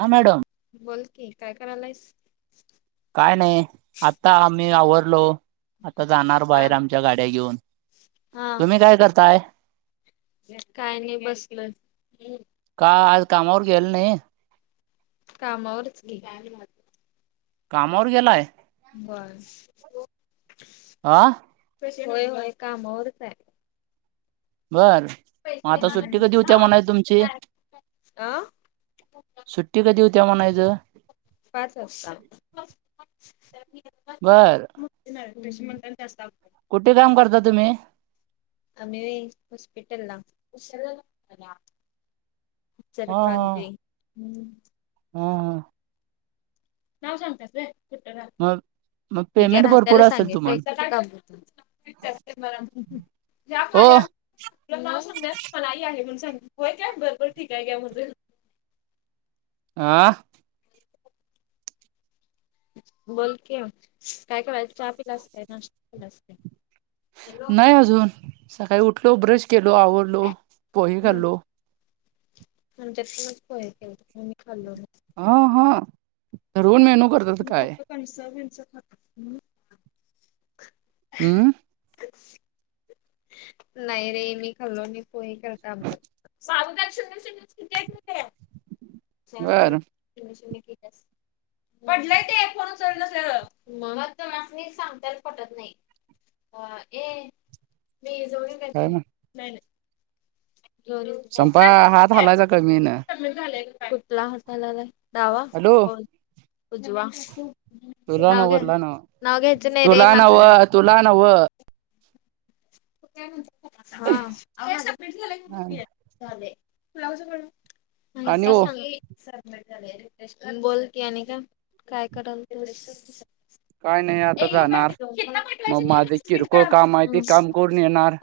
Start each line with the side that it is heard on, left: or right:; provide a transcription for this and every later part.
right: हा मॅडम
left: बोल की काय करायलायस,
right: काय नाही आता आम्ही आवरलो, आता जाणार
left: हा
right: बाहेर आमच्या गाड्या घेऊन
left: हा
right: तुम्ही काय करताय?
left: काय नाही बसलोय.
right: का आज कामावर गेलं नाही.
left: कामावरच की,
right: कामावर गेलाय.
left: व्हय.
right: आ
left: होय होय कामावरच हाय
right: बर मग
left: पैसे
right: आता सुट्टी कधी होत्या म्हणायचं तुमची सुट्टी
left: अ
right: सुट्टी कधी होत्या म्हणायचं.
left: पाच वाजता
right: बर
left: नाही म्हणात जास्तत
right: कुठे काम करता तुम्ही?
left: आम्ही हॉस्पिटल ला. सर
right: हा हा
left: कांजी हम्
right: हा हा
left: नाव सांगता कुठ राहते
right: मग मग
left: मी का
right: पेमेंट भरपूर
left: राहताला
right: असेल
left: सांगे ते
right: तुम्हाला
left: म
right: ओ
left: खज [unintelligible] ना सांगण्यास मणई आहे म्हणून सांग होय का ब भरपूर ठीक आहे काय म्हणे.
right: आ
left: बोल की, काय करायच, चहा पिलासं काय हॅलो
right: नाही अजून सकाळी उठलो ब्रश केलो आवरलो पोहे खालो.
left: आणि त्याय मी खाल्लो.
right: हा हा रवण मेहनू करतो.
left: मी फक्त कणस बिनस
right: हम्म
left: नाही रे मी खाल्लो नाही पो करता अदल साद [inaudible] स
right: बर
left: श ठी बडलाय तेण चलं मग म सांगता पटत नाही. अ ए मी झो क.
right: काय
left: ग
right: संपा हात हालायचा कमी ना
left: झाय कुठला हासालालाय दावा
right: हॅलो
left: होन उजवा
right: तुला
left: नव
right: नव्ह तुला नव्ह
left: नव गज नाही रे
right: तुला
left: मा काड [inaudible]
right: नव्ह तुला न्हव
left: ण झा [unintelligible] ब्ला म्हण मांग
right: आणि हो
left: [inaudible] स बोलकी आणि का काय कराल. ए
right: काय नाही आता
left: येऊ का त
right: जाणार
left: कि
right: मग माझे
left: मिटवायचे बिट
right: किरकोळ
left: करा.
right: काम आहे ते काम करून येणार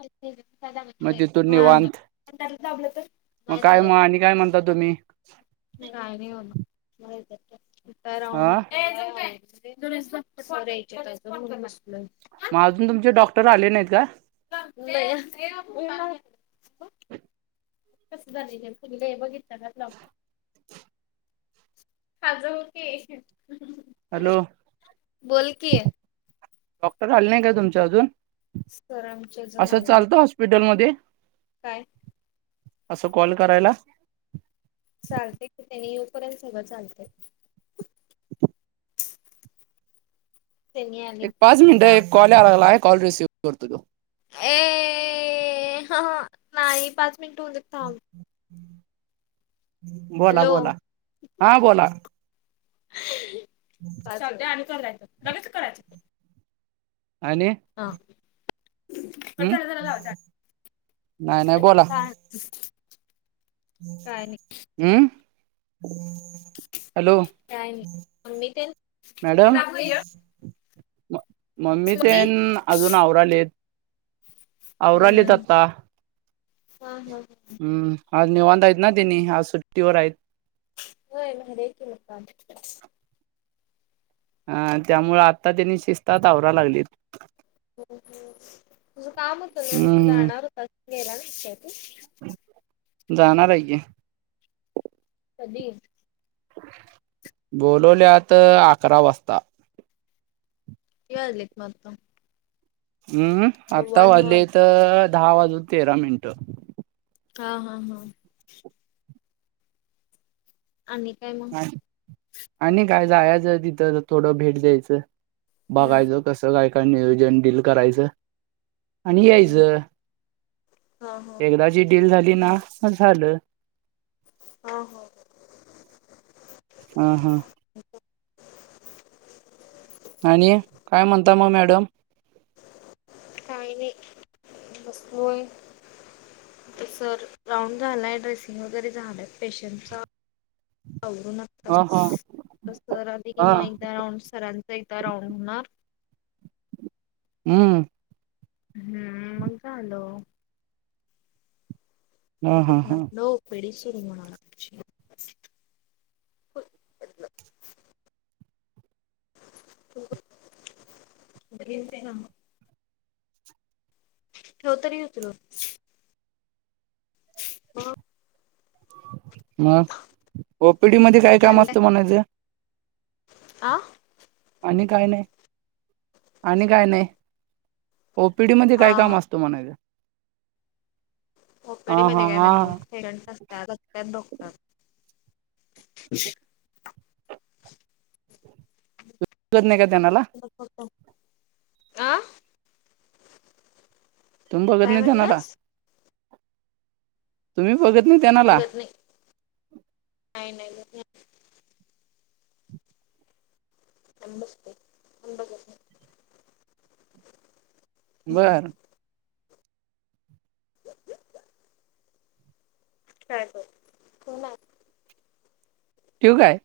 right: मग तिथून निवांत
left: बलं तर.
right: मग
left: नाही
right: काय
left: दाबायचं.
right: आणि काय म्हणतात तुम्ही.
left: काय नाही होणारऊं
right: हा
left: द्याय
right: मग अजून तुमचे डॉक्टर आले नाहीत का
left: [inaudible] कसं झाले फुले बघितलं का लॉ खजं होते
right: हॅलो डॉक्टर आले नाही काय तुमच्या अजून
left: सर आमचे अजून
right: असं
left: आले नाहीत.
right: चालतं हॉस्पिटलमध्ये
left: काय
right: असं कॉल करायला
left: चालते की त्यांनी येऊपर्यंत सगळं चालते [inaudible] त्यांनी आले
right: एक पाच मिनिटं
left: थांब
right: एक कॉल या लागला आहे कॉल रिसीव्ह करतो तो
left: ए ह नाही पाच मिनिट होऊन थांब
right: बोला
left: हॅलो
right: बोला हा बोला
left: चालते आणि करायचं लगेच करायचं
right: आणि
left: हा अच
right: हम्
left: चला लाव
right: नाही नाही बोला
left: का ह
right: अमम हॅलो
left: काय मम्मी तेन
right: मॅडम
left: मम्मी
right: मम्मी ते अजून आवरालेत
left: हम्म
right: आवरालेत
left: हम्म
right: आता
left: हा हा
right: हम्म अव अंद यत ना देीन आज सुट्टवररयत
left: होय मर क लकाम
right: हा त्यामुळे आता त्यांनी शिस्तात आवरा लागलीत
left: हो हो तुझं काम होतं त कुठ
right: हम्म
left: जाणार होता गेला ना तू
right: जाणार आहे के
left: कध
right: बोलवल्यात अकरा वाजता
left: येलीत मगत
right: हम्म आत्ता
left: दहा
right: वाले
left: वाजले
right: तर दहा वाजून तेरा मिनटं
left: हा हा हा आणि काय मग
right: आणि काय जायाचं तिथं थोडं भेट द्यायचं
left: हम्म
right: बघायचं कसं काय काय नियोजन डील करायचं आणि यायच
left: हा हा
right: एकदा ी डील झाली ना झालं
left: हो हो
right: ह, ह. आणि, काय म्हणता म मॅडम.
left: काही नाही, बसलोय. सर राऊंड झालाय ड्रेसिंग वगैरे झालाय पेशंटचा डू न
right: ह ह
left: सर आध
right: हा
left: मा राऊंड सरांचा एकदा राऊंड होणार
right: हम्म.
left: हम्म, मग का झाल?
right: हा
left: म
right: हा हा
left: नव [unintelligible] वेडसर म्हणा [inaudible] ते ह [inaudible] ठेवतरी होतल. ह.
right: म, ओपीडी मध्ये काय काम असतं, म्हणायचं.
left: आ.
right: आणि काय नाय, आणि काय नाय, ओपीडी मध्ये
left: हा
right: काय काम
left: हा
right: असतं. त म्हणायच.
left: ओपीडी
right: हा हा
left: मध्ये काय म्हणजे.
right: हा
left: तत डॉक्टर [inaudible] हम् [unintelligible]
right: [unintelligible] त्यानला
left: आं.
right: टीम बघत नाही त्यांना ला. तुम्ही बघत नाही त्यांनाला.
left: आम्ही जात नाही नाही नाही [unintelligible] आम्ही बसतोय, आम्ही बघत नाही.
right: बरं.
left: या यास या [unintelligible] काय बर, हो ना.
right: ठेऊ काय?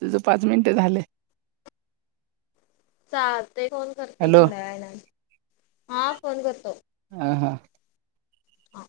right: तुझं पाच मिनट झाले.
left: चालते, फोन करते
right: हॅलो
left: थोड्या वेळन, हा फोन करतो.
right: ह हा.
left: हा.